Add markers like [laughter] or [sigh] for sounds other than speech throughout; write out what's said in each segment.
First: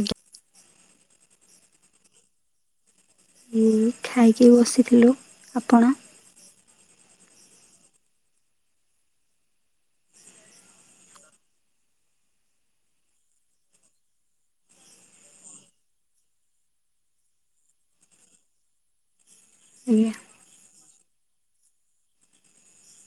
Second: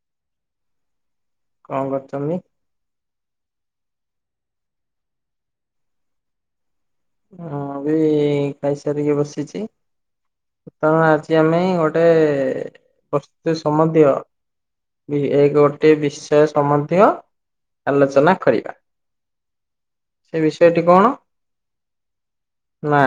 ଆଜ୍ଞା। କଣ କରୁଛବେ? ଖାଇକି ବସିଥିଲୁ ଆପଣ? କହଁ ବି ଖାଇସାରିକି ବସିଛି କାରଣ ଆଜି ଆମେ ଗୋଟେ ପ୍ରସ୍ତୁତି ସମ୍ବନ୍ଧୀୟ। ଏ ଗୋଟେ ବିଷୟ ସମ୍ବନ୍ଧୀୟ ଆଲୋଚନା କରିବା। ଆଜ୍ଞା ସେ ବିଷୟଟି କଣ? ନା।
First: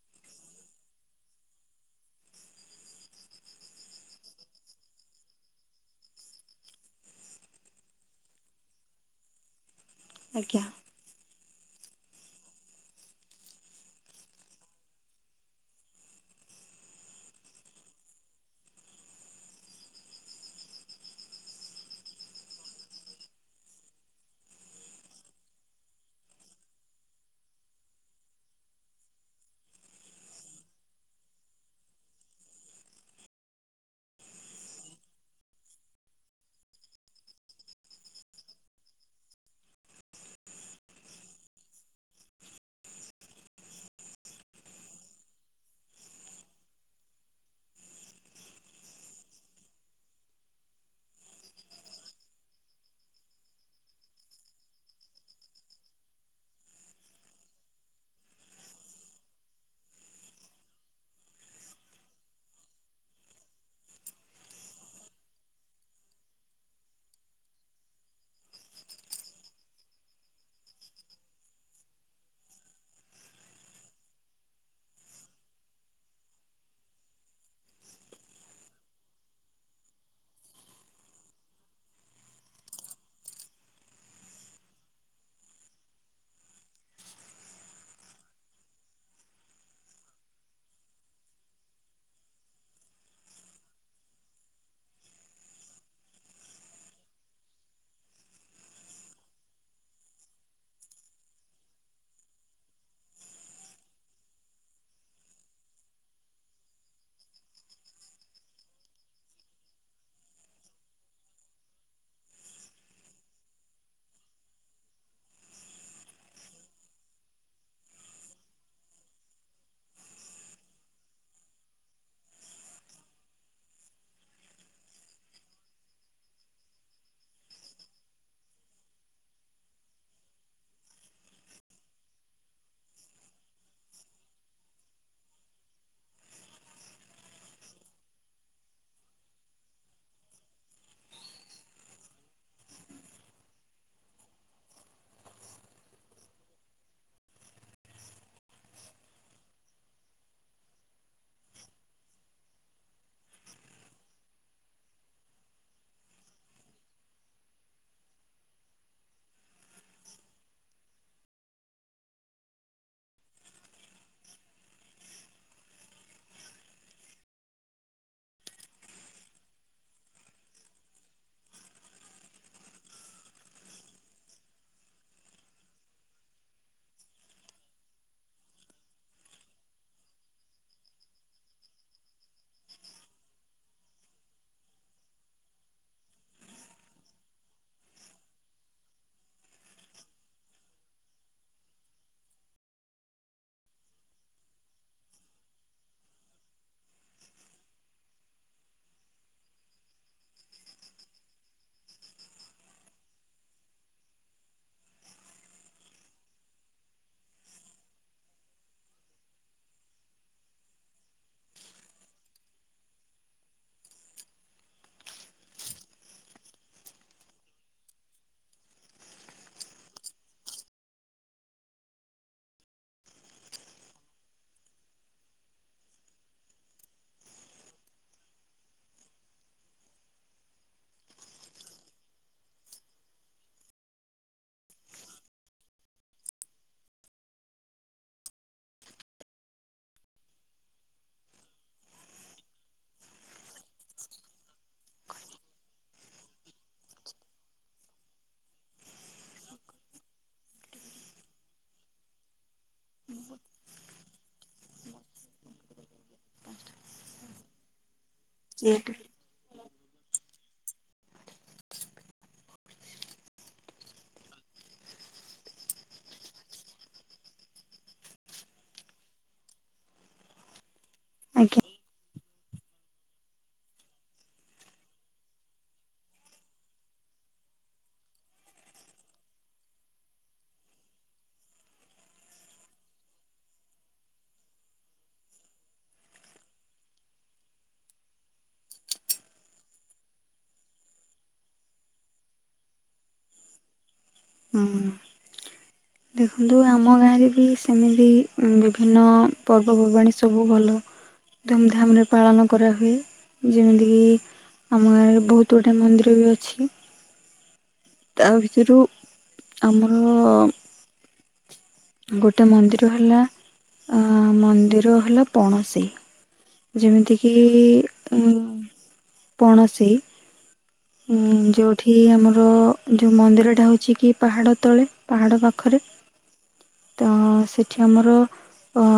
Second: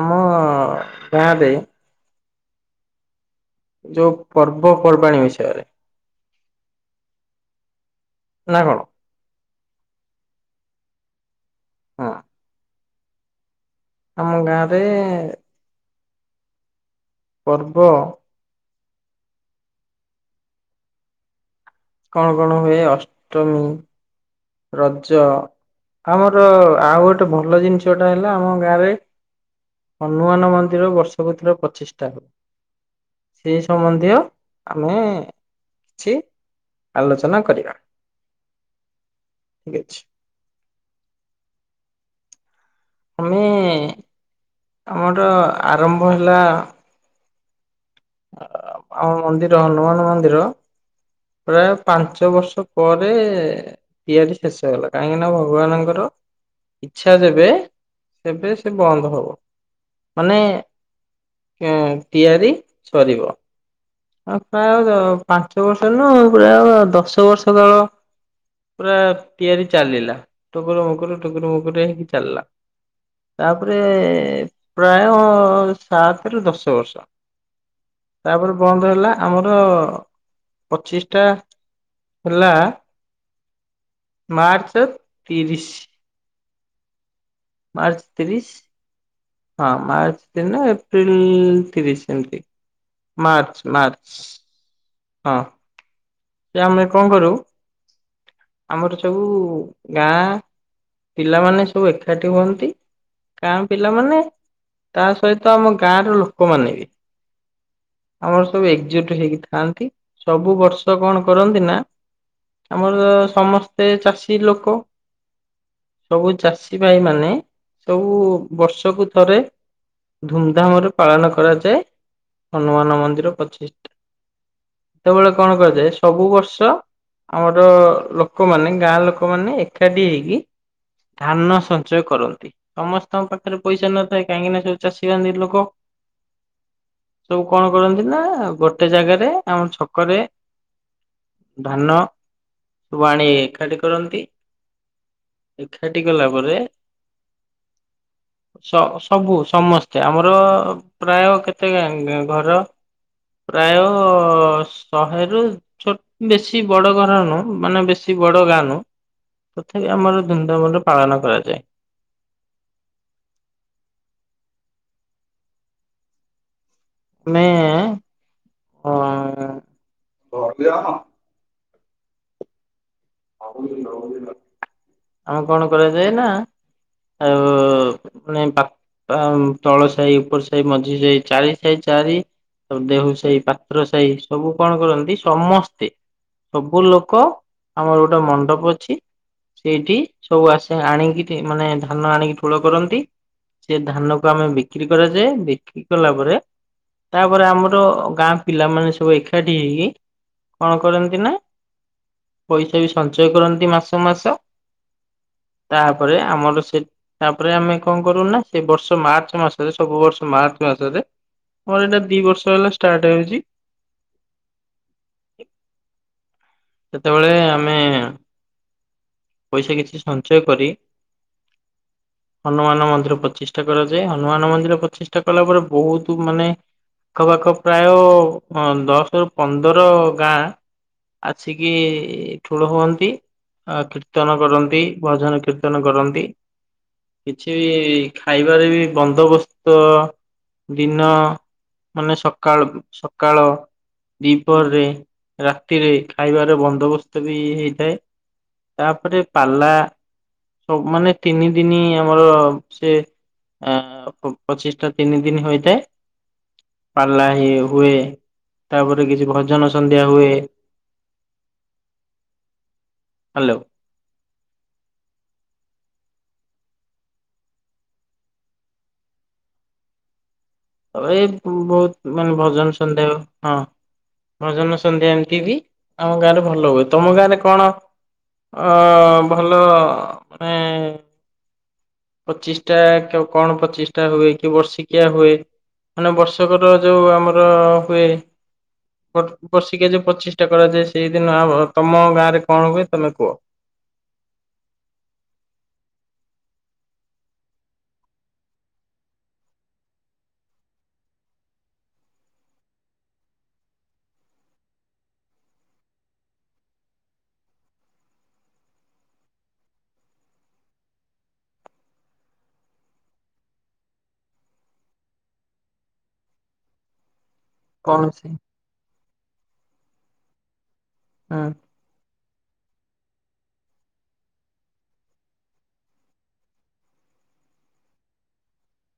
ଆମ ଗାଁରେ ଯୋଉ ପର୍ବପର୍ବାଣି ବିଷୟରେ ନା କଣ? ଆଜ୍ଞା। ହଁ। ଆମ ଆଡ଼େ ପର୍ବ କଣ କଣ ହୁଏ ଅଷ୍ଟମୀ। ରଜ ଆମର ଆଉ ଗୋଟେ ଭଲ ଜିନିଷଟା ହେଲା ଆମ ଗାଁରେ। ହନୁମାନ ମନ୍ଦିର ବର୍ଷକୁ ଥରି ପଚିଷ୍ଠା। ସେଇ ସମ୍ବନ୍ଧୀୟ ଆମେ କିଛି ଆଲୋଚନା କରିବା। ଠିକ୍ ଅଛି। ଆମେ ହଁ ଆମର ଆରମ୍ଭ ହେଲା। ଆମ ମନ୍ଦିର ହନୁମାନ ମନ୍ଦିର। ପ୍ରାୟ ପାଞ୍ଚ ବର୍ଷ ପରେ ତିଆରି ଶେଷ ହେଲା କାହିଁକି ନା ଭଗବାନଙ୍କର ଇଚ୍ଛା ଦେବେ ସେବେ ସେ ବନ୍ଦ ହବ ମାନେ ତିଆରି ସରିବ ଆ ପ୍ରାୟ ପାଞ୍ଚ ବର୍ଷ ନ ପୁରା ଦଶ ବର୍ଷ ତଲେ ପୁରା ତିଆରି ଚାଲିଲା ଟକୁର ମକୁର ଟକୁର ମକୁୀ ହେଇକି ଚାଲିଲା। ତାପରେ ପ୍ରାୟ ସାତ ରୁ ଦଶ ବର୍ଷ ତାପରେ ବନ୍ଦ ହେଲା ଆମର ପଚିଶଟା ହେଲା। ମାର୍ଚ୍ଚ ତିରିଶ। ମାର୍ଚ୍ଚ ତିରିଶ। ହଁ ମାର୍ଚ୍ଚ ଦିନ ଏପ୍ରିଲ ତିରିଶ ଏମିତି ମାର୍ଚ୍ଚ ମାର୍ଚ୍ଚ। ହଁ ଯେ ଆମେ କଣ କରୁ ଆମର ସବୁ ଗାଁ ପିଲାମାନେ ସବୁ ଏକାଠି ହୁଅନ୍ତି କାଁ ପିଲାମାନେ। ତା ସହିତ ଆମ ଗାଁ ର ଲୋକମାନେ ବି। ଆମର ସବୁ ଏକଜୁଟ ହେଇକିଥାନ୍ତି ସବୁ ବର୍ଷ ତ କଣ କରନ୍ତି ନା ଆମର ସମସ୍ତେ ଚାଷୀ ଲୋକ। ସବୁ ଚାଷୀ ଭାଇ ମାନେ ସବୁ ବର୍ଷକୁ ଥରେ ଧୁମଧାମରେ ପାଳନ କରାଯାଏ। ହନୁମାନ ମନ୍ଦିର ପଚିଶଟା ସେତେବେଳେ କଣ କରାଯାଏ, ସବୁ ବର୍ଷ ଆମର ଲୋକମାନେ ଗାଁ ଲୋକମାନେ ଏକାଠି ହେଇକି ଧାନ ସଞ୍ଚୟ କରନ୍ତି। ସମସ୍ତଙ୍କ ପାଖରେ ପଇସା ନଥାଏ, କାହିଁକି ନା ସବୁ ଚାଷୀ ବାନ୍ଧି ଲୋକ। ସବୁ କଣ କରନ୍ତି ନା ଗୋଟେ ଜାଗାରେ ଆମ ଛକରେ ଧାନ କୁ ଆଣି ଏକାଠି କରନ୍ତି। ଏକାଠି କଲା ପରେ [unintelligible] ସ ସବୁ ସମସ୍ତେ ଆମର ପ୍ରାୟ କେତେ ଗା ଗା ଘର। ପ୍ରାୟ ଶହେ ରୁ ଛୋ ବେଶୀ ବଡ ଘର ନୁହଁ, ମାନେ ବେଶୀ ବଡ ଗାଁ ନୁହଁ। ତଥାପି ଆମର ଧୁମଧାମରେ ପାଳନ କରାଯାଏ। ମେ [inaudible] ଆମ କଣ କରାଯାଏ ନା ଆଉ ମାନେ ବା ଆ ମ ତଳ ସାହି, ଉପର ସାହି, ମଝି ସାହି, ଚାରି ସାହି ଚାରି ଦେହୁରୀ ସାହି, ପାତ୍ର ସାହି, ସବୁ କଣ କରନ୍ତି, ସମସ୍ତେ ସବୁ ଲୋକ ଆମର ଗୋଟେ ମଣ୍ଡପ ଅଛି। ସେଇଠି ସବୁ ଆସେ ଆଣିକି ରି ମାନେ ଧାନ ଆଣିକି ଠୁଳ କରନ୍ତି। ସେ ଧାନ କୁ ଆମେ ବିକ୍ରି କରାଯାଏ ବିକ୍ରି କଲା ପରେ ତା ପରେ ଆମର ଗାଁ ପିଲାମାନେ ସବୁ ଏକାଠି ହେଇକି କଣ କରନ୍ତି ନା ପଇସା ବି ସଞ୍ଚୟ କରନ୍ତି ମାସ ମାସ। ତାପରେ ଆମର ସେ ତା ପରେ ଆମେ କଣ କରୁନା ସେ ବର୍ଷ ମାର୍ଚ୍ଚ ମାସରେ ସବୁ ବର୍ଷ ମାର୍ଚ୍ଚ ମାସରେ ମୋର ଏଇଟା ଦି ବର୍ଷ ହେଲା ଷ୍ଟାର୍ଟ ହେଉଛି। ସେତେବେଳେ ଆମେ [unintelligible] ପଇସା କିଛି ସଞ୍ଚୟ କରି [inaudible] ହନୁମାନ ମନ୍ଦିର ପଚିଷ୍ଠା କରାଯାଏ। ହନୁମାନ ମନ୍ଦିର ପଚିଷ୍ଠା କଲା ପରେ ବହୁତ ମାନେ ଆଖପାଖ ପ୍ରାୟ ଅ ଦଶ ରୁ ପନ୍ଦର ଗାଁ ଆସିକି କି ଠୁଳ ହୁଅନ୍ତି। ଆ କୀର୍ତ୍ତନ କରନ୍ତି, ଭଜନ କୀର୍ତ୍ତନ କରନ୍ତି। କିଛି ବି ଖାଇବାରେ ବି ବନ୍ଦୋବସ୍ତ ଦିନ ମାନେ ସକାଳ, ସକାଳ ଦିପହରେ, ରାତିରେ। ଖାଇବାର ବନ୍ଦୋବସ୍ତ ବି ହେଇଥାଏ। ତାପରେ ପାଲା ସବୁ ମାନେ ତିନି ଦିନି ଆମର ସେ ଅ ପଚିଷ୍ଟା ତିନି ଦିନ ହୋଇଥାଏ। ପାଲା ବି ହୁଏ। ଯେହେତୁ ତାପରେ କିଛି ଭଜନ ସ ସନ୍ଧ୍ୟା ହୁଏ। ହ୍ୟାଲୋ। ତ ଏ ଆଜ୍ଞା ବହୁତ ମାନେ ଭଜନ ସନ୍ଦେହ ହଁ,। ଭଜନ ସନ୍ଧ୍ୟା ଏମିତି ବି ଆମ ଗାଁ ରେ ଭଲ ହୁଏ। ତମ ଗାଁ ରେ କଣ ଅ ଭଲ ମାନେ ପଚିଶ ଟା, କଣ ପଚିଶ ଟା ହୁଏ କି ବର୍ଷିକିଆ ହୁଏ। ମାନେ ବର୍ଷକର ଯଉ ଆମର ହୁଏ। ବର୍ଷିକିଆ ଯୋଉ ପଚିଷ୍ଟା କରାଯାଏ ସେଇଦିନ ହବ ତମ ଗାଁରେ କଣ ହୁଏ ତମେ କୁହ? ହୁଁ। ଦେଖନ୍ତୁ ଆମ ଗାଁରେ ବି ସେମିତି ବିଭିନ୍ନ ପର୍ବପର୍ବାଣିୀ ସବୁ ଭଲ ଧୁମ୍ ଧାମରେ ପାଳନ କରାହୁଏ ଯେମିତିକି ଆମ ଗାଁରେ ବହୁତ ଗୁଡ଼ିଏ ମନ୍ଦିର ବି ଅଛି। ତା ଭିତରୁ ଆମର ଗୋଟେ ମନ୍ଦିର ହେଲା ଆ ମନ୍ଦିର ହେଲା ପଣସେଇ। ଯେମିତି କିି କଣ ସେ ଉ ପଣସେଇ। ହୁଁ ହଁ ଯୋ ଉଠି ଆମର ଯୋଉ ମନ୍ଦିରଟା ହଉଛି କି ପାହାଡ଼ ତଳେ ପାହାଡ଼ ପାଖରେ। ତ ସେଠି ଆମର ଅ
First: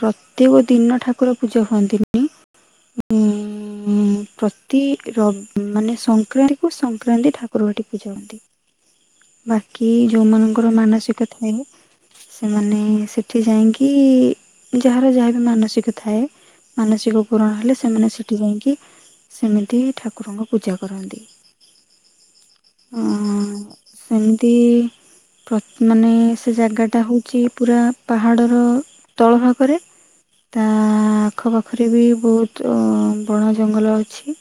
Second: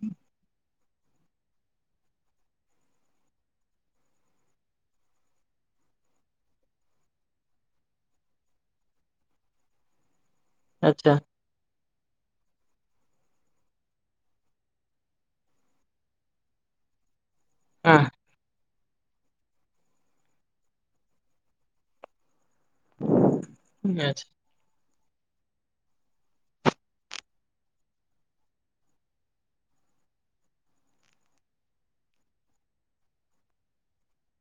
ପ୍ରତ୍ୟେକ ଦିନ ଠାକୁର ପୂଜା ହୁଅନ୍ତିନି। ଉଁ ପ୍ରତି ର ମାନେ ସଙ୍କ୍ ସଂକ୍ରାନ୍ତି କୁ ସଂକ୍ରାନ୍ତି ଠାକୁର ଭାଟି ପୂଜା ହୁଅନ୍ତି ବାକି ଯୋଉମାନ ଙ୍କର ଆଚ୍ଛା ମାନସିକ ଥାଏ ସେମାନେ ସେଠି ଯାଇଙ୍କି ଯାହାର ଯାହାବି ମାନସିକ ଥାଏ ମାନସିକ ପୁରଣ ହେଲେ ସେମାନେ ହଁ ସେଠି ଯାଇକି ସେମିତି ଠାକୁରଙ୍କ ପୂଜା କରନ୍ତି। ହଁ ଆଚ୍ଛା ସେମିତି ପ୍ରତ୍ ମାନେ ସେ ଜାଗାଟା ହଉଛି ପୁରା ପାହାଡ଼ର ତଳ ଭାଗରେ ତା ଆଖପାଖରେ ବି ବହୁତୁ ବଣ ଜଙ୍ଗଲ ଅଛି।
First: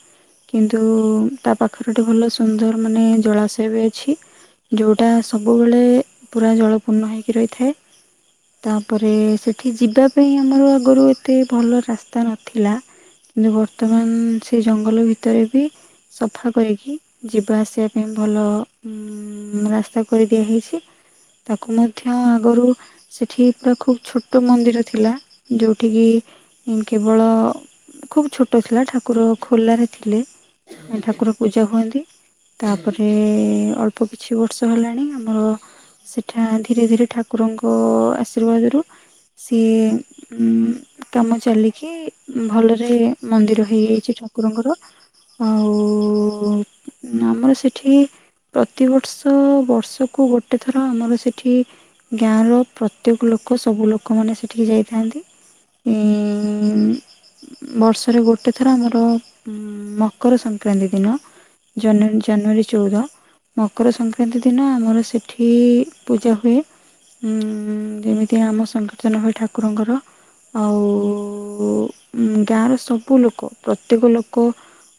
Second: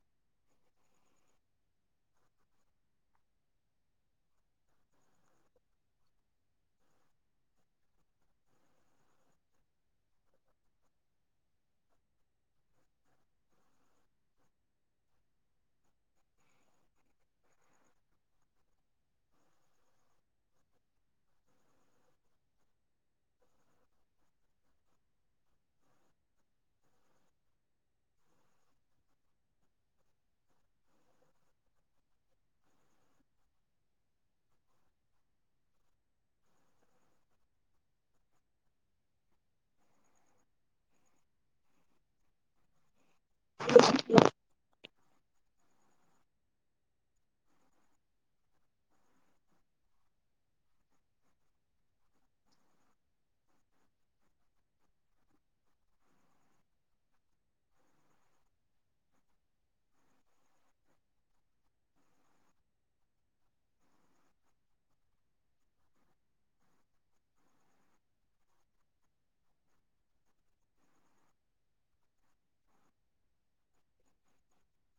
କିନ୍ତୁ ତା ପାଖରେ ଗୋଟେ ଭଲ ସୁନ୍ଦର ମାନେ ଜଳାଶୟ ବି ଅଛି। ଯୋଉଁଟା ସବୁବେଳେ ପୁରା ଜଳପୂର୍ଣ୍ଣ ହୋଇକି ରହିଥାଏ। ତାପରେ ସେଠି ଯିବା ପାଇଁ ଆମର ଆଗରୁ ଏତେ ଭଲ ରାସ୍ତା ନଥିଲା। ବର୍ତ୍ତମାନ ସେ ଜଙ୍ଗଲ ଭିତରେ ବି ସଫା କରିକି ଯିବା ଆସିବା ପାଇଁ ଭଲ ଉଁ ରାସ୍ତା କରିଦିଆହୋଇଛି। ତାକୁ ମଧ୍ୟ ଆଗରୁ ସେଠି ତାକୁ ଖୁବ୍ ଛୋଟ ମନ୍ଦିର ଥିଲା ଯେଉଠିକି କେବଳ ଖୁବ୍ ଛୋଟ ଥିଲା ଠାକୁର ଖୋଲାରେ ଥିଲେ ଠାକୁର ପୂଜା ହୁଅନ୍ତି। ତାପରେ ଅଳ୍ପ କିଛି ବର୍ଷ ହେଲାଣି ଆମର ସେଠା ଧୀରେ ଧୀରେ ଠାକୁରଙ୍କ ଆଶୀର୍ବାଦରୁ ସିଏ ଉଁ କାମ ଚାଲିକି ଭଲରେ ମନ୍ଦିର ହେଇଯାଇଛି ଠାକୁରଙ୍କର ଆଉ ହୁଁ ଆମର ସେଠି ପ୍ରତିବର୍ଷ ବର୍ଷକୁ ଗୋଟେ ଥର ଆମର ସେଠି ଗାଁର ପ୍ରତ୍ୟେକ ଲୋକ ସବୁ ଲୋକମାନେ ସେଠିକି ଯାଇଥାନ୍ତି। ଇଁ। [inaudible] ବର୍ଷରେ ଗୋଟେ ଥର ଆମର ଉଁ ମକର ସଂକ୍ରାନ୍ତି ଦିନ ଜନନ୍ ଜାନୁୟାରୀ ଚଉଦ ମକର ସଂକ୍ରାନ୍ତି ଦିନ ଆମର ସେଠି ପୂଜା ହୁଏ। ଉଁ ଯେମିତି ଆମ ସଂକୀର୍ତ୍ତନ ହୋଇ ଠାକୁରଙ୍କର ଆଉ ଗାଁର ସବୁ ଲୋକ ପ୍ରତ୍ୟେକ ଲୋକ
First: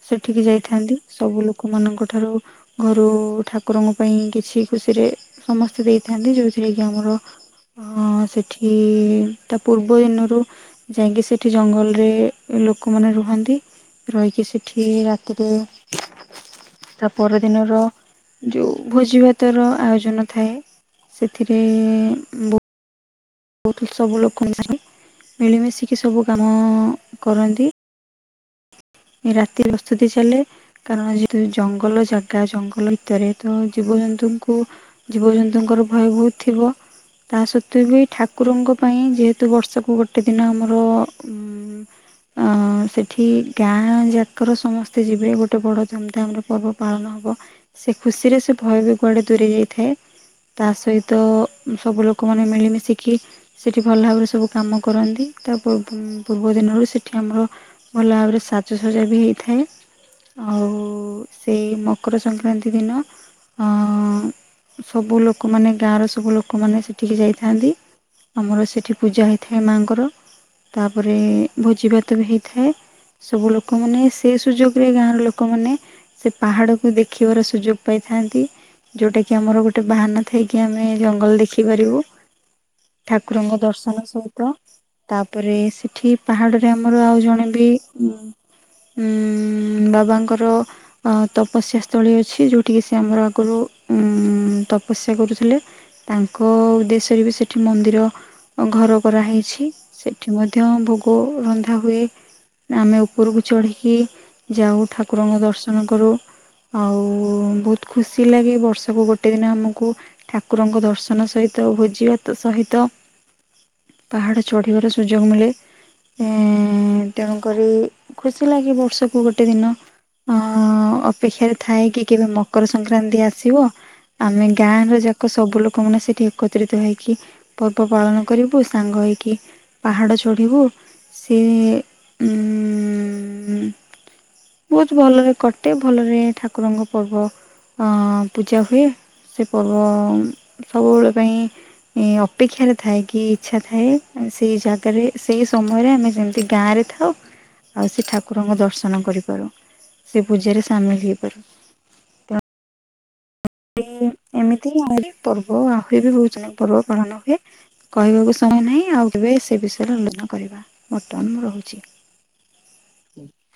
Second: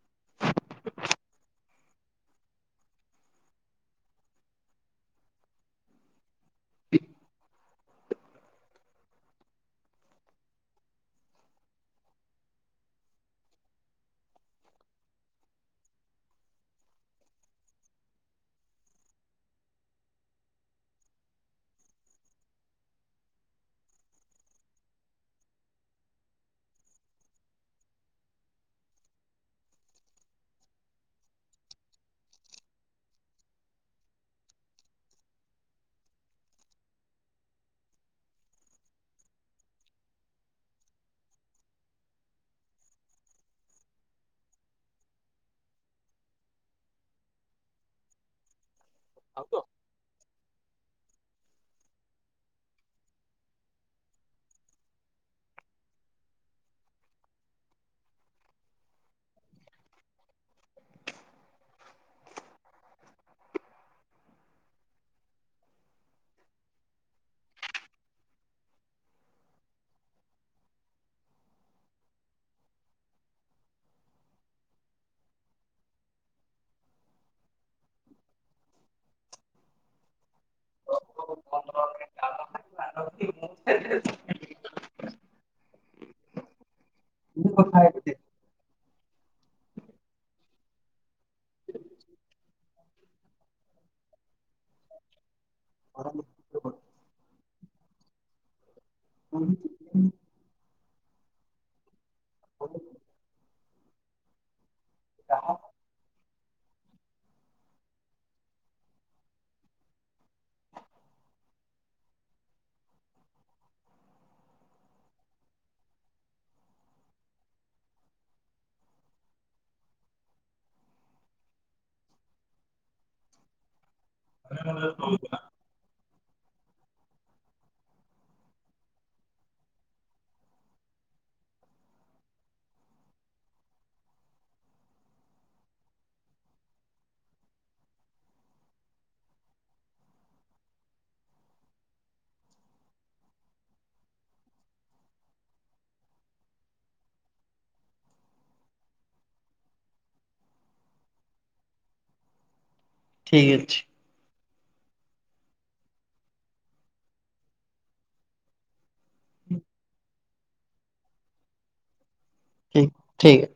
ସେଠିକି ଯାଇଥାନ୍ତି ସବୁ ଲୋକମାନଙ୍କ ଠାରୁ ଘରୁ ଠାକୁରଙ୍କ ପାଇଁ କିଛି ଖୁସିରେ ସମସ୍ତେ ଦେଇଥାନ୍ତି ଯଉ ଢେଇକି ଆମର ଅଁ ସେଠି ତା ପୂର୍ବ ଦିନରୁ ଯାଇକି ସେଠି ଜଙ୍ଗଲରେ ଲୋକମାନେ ରୁହନ୍ତି ରହିକି ସେଠି ରାତିରେ। [inaudible] ତା ପର ଦିନର ଯୋଉ ଭୋଜି ଭାତ ର ଆୟୋଜନ ଥାଏ ସେଥିରେ ବୋ ବହୁତ ସବୁ ଲୋକ ମିସନ୍ତି ମିଳିମିଶିକି ସବୁ କାମ କରନ୍ତି। ରାତି ପ୍ରସ୍ତୁତି ଚାଲେ। କାରଣ ଯେହେତୁ ଜଙ୍ଗଲ ଜାଗା ଜଙ୍ଗଲ ଭିତରେ ତ ଜୀବଜନ୍ତୁଙ୍କୁ ଜୀବଜନ୍ତୁଙ୍କର ଭୟ ବହୁତ ଥିବ। ତା ସତେ ବି ଠାକୁରଙ୍କ ପାଇଁ ଯେହେତୁ ବଷକୁ୍ ଗୋଟେ ଦିନ ଆମର [inaudible] ଅ [inaudible] ସେଠି ଗାଁ ଯାକର ସମସ୍ତେ ଯିବେ ଗୋଟେ ବଡ ଧୁମଧାମରେ ପର୍ବ ପାଳନ ହବ। ସେ ଖୁସିରେ ସେ ଭୟ ବି ଗକୁଆଡ଼େ ଦୂରେଇ ଯାଇଥାଏ। ତା ସହିତ ସବୁ ଲୋକମାନେ ମିଳିମିଶିକି ସେଠି ଭଲ ଭାବରେ ସବୁ କାମ କରନ୍ତି ତା ପୂର୍ବ ଦିନରୁ ସେଠି ଆମର ଭଲ ଭାବରେ ସାଜସଜ୍ଜା ବି ହେଇଥାଏ। ଆଉ ସେଇ ମକର ସଂକ୍ରାନ୍ତି ଦିନ ସବୁ ଲୋକମାନେ ଗାଁର ସବୁ ଲୋକମାନେ ସେଠିକି ଯାଇଥାନ୍ତି। ଆମର ସେଠି ପୂଜା ହେଇଥାଏ ମାଙ୍କର ତାପରେ ଭୋଜିଭାତ ବି ହେଇଥାଏ। ସବୁ ଲୋକମାନେ ସେ ସୁଯୋଗରେ ଗାଁର ଲୋକମାନେ ସେ ପାହାଡକୁ ଦେଖିବାର ସୁଯୋଗ ପାଇଥାନ୍ତି ଯଉଟା କିି ଆମର ଗୋ ଗୋଟେ ବାହାନା ଥାଇକି ଆମେ ଜଙ୍ଗଲ ଦେଖିପାରିବୁ। ଠାକୁରଙ୍କ ଦର୍ଶନ ସହିତ ତାପରେ ସେଠି ପାହାଡ଼ରେ ଆମର ଆଉ ଜଣେ ବି [inaudible] ବାବାଙ୍କର ଅ ତପସ୍ୟା ସ୍ଥଳୀ ଅଛି ଯୋଉଠିକି ସେ ଆମର ଆଗରୁ ଉ ତପସ୍ୟା କରୁଥିଲେ। ତାଙ୍କ ଉଦ୍ଦେଶ୍ୟରେ ବି ସେଠି ମନ୍ଦିର ଘର କରାହୋଇଛି ସେଠି ମଧ୍ୟ ଭୋଗ ରନ୍ଧା ହୁଏ। ଆମେ ଉପରକୁ ଚଢ଼ିକି ଯାଉ ଠାକୁରଙ୍କ ଦର୍ଶନ କରୁ। ଆଉ ବହୁତ ଖୁସି ଲାଗେ ବର୍ଷକୁ ଗୋଟେ ଦିନ ଆମକୁ ଠାକୁରଙ୍କ ଦର୍ଶନ ସହିତ ଭୋଜି ଭାତ ସହିତ ପାହାଡ଼ ଚଢ଼ିବାର ସୁଯୋଗ ମିଳେ ଏଁ ତେଣୁକରି ଖୁସି ଲାଗେ ବର୍ଷକୁ ଗୋଟେ ଦିନ ଅଁ ଅପେକ୍ଷା ରେ ଥାଏ କି କେବେ ମକର ସଂକ୍ରାନ୍ତି ଆସିବ। ଆମେ ଗାଁ ର ଯାକ ସବୁ ଲୋକମାନେ ସେଠି ଏକତ୍ରିତ ହେଇକି ପର୍ବ ପାଳନ କରିବୁ ସାଙ୍ଗ ହେଇକି ପାହାଡ ଚଢିବୁ। ସେ ଉଁ ବହୁତ ଭଲରେ କଟେ ଭଲରେ ଠାକୁରଙ୍କ ପର୍ବ ଅଁ ପୁଜା ହୁଏ ସେ ପର୍ବ ସବୁବେଳେ ପାଇଁ ଅଁ ଅପେକ୍ଷାରେ ଥାଏ କି ଇଚ୍ଛା ଥାଏ ସେହି ଜାଗାରେ ସେହି ସମୟରେ ଆମେ ଯେମିତି ଗାଁରେ ଥାଉ। ଆଉ ଆଉ ସେ ଠାକୁରଙ୍କ ଦର୍ଶନ କରିପାରୁ ସେ ପୂଜାରେ ସାମିଲ ହୋଇପାରୁ। ଠିକ୍ ଅଛି। ଏମିତି ଆହୁ ପର୍ବ ଆହୁଏ ବି ବହୁତ ଜନକ ପର୍ବ ପାଳନ ହୁଏ। କହିବାକୁ ଶମୟ ନାହିଁ ଆଉ କେବେ ସେ ବିଷୟରେ ଆଲୋଚନା କରିବା ବର୍ତ୍ତମାନ ମୁଁ ରହୁଛି। ଠ ଠିକ୍ ଅ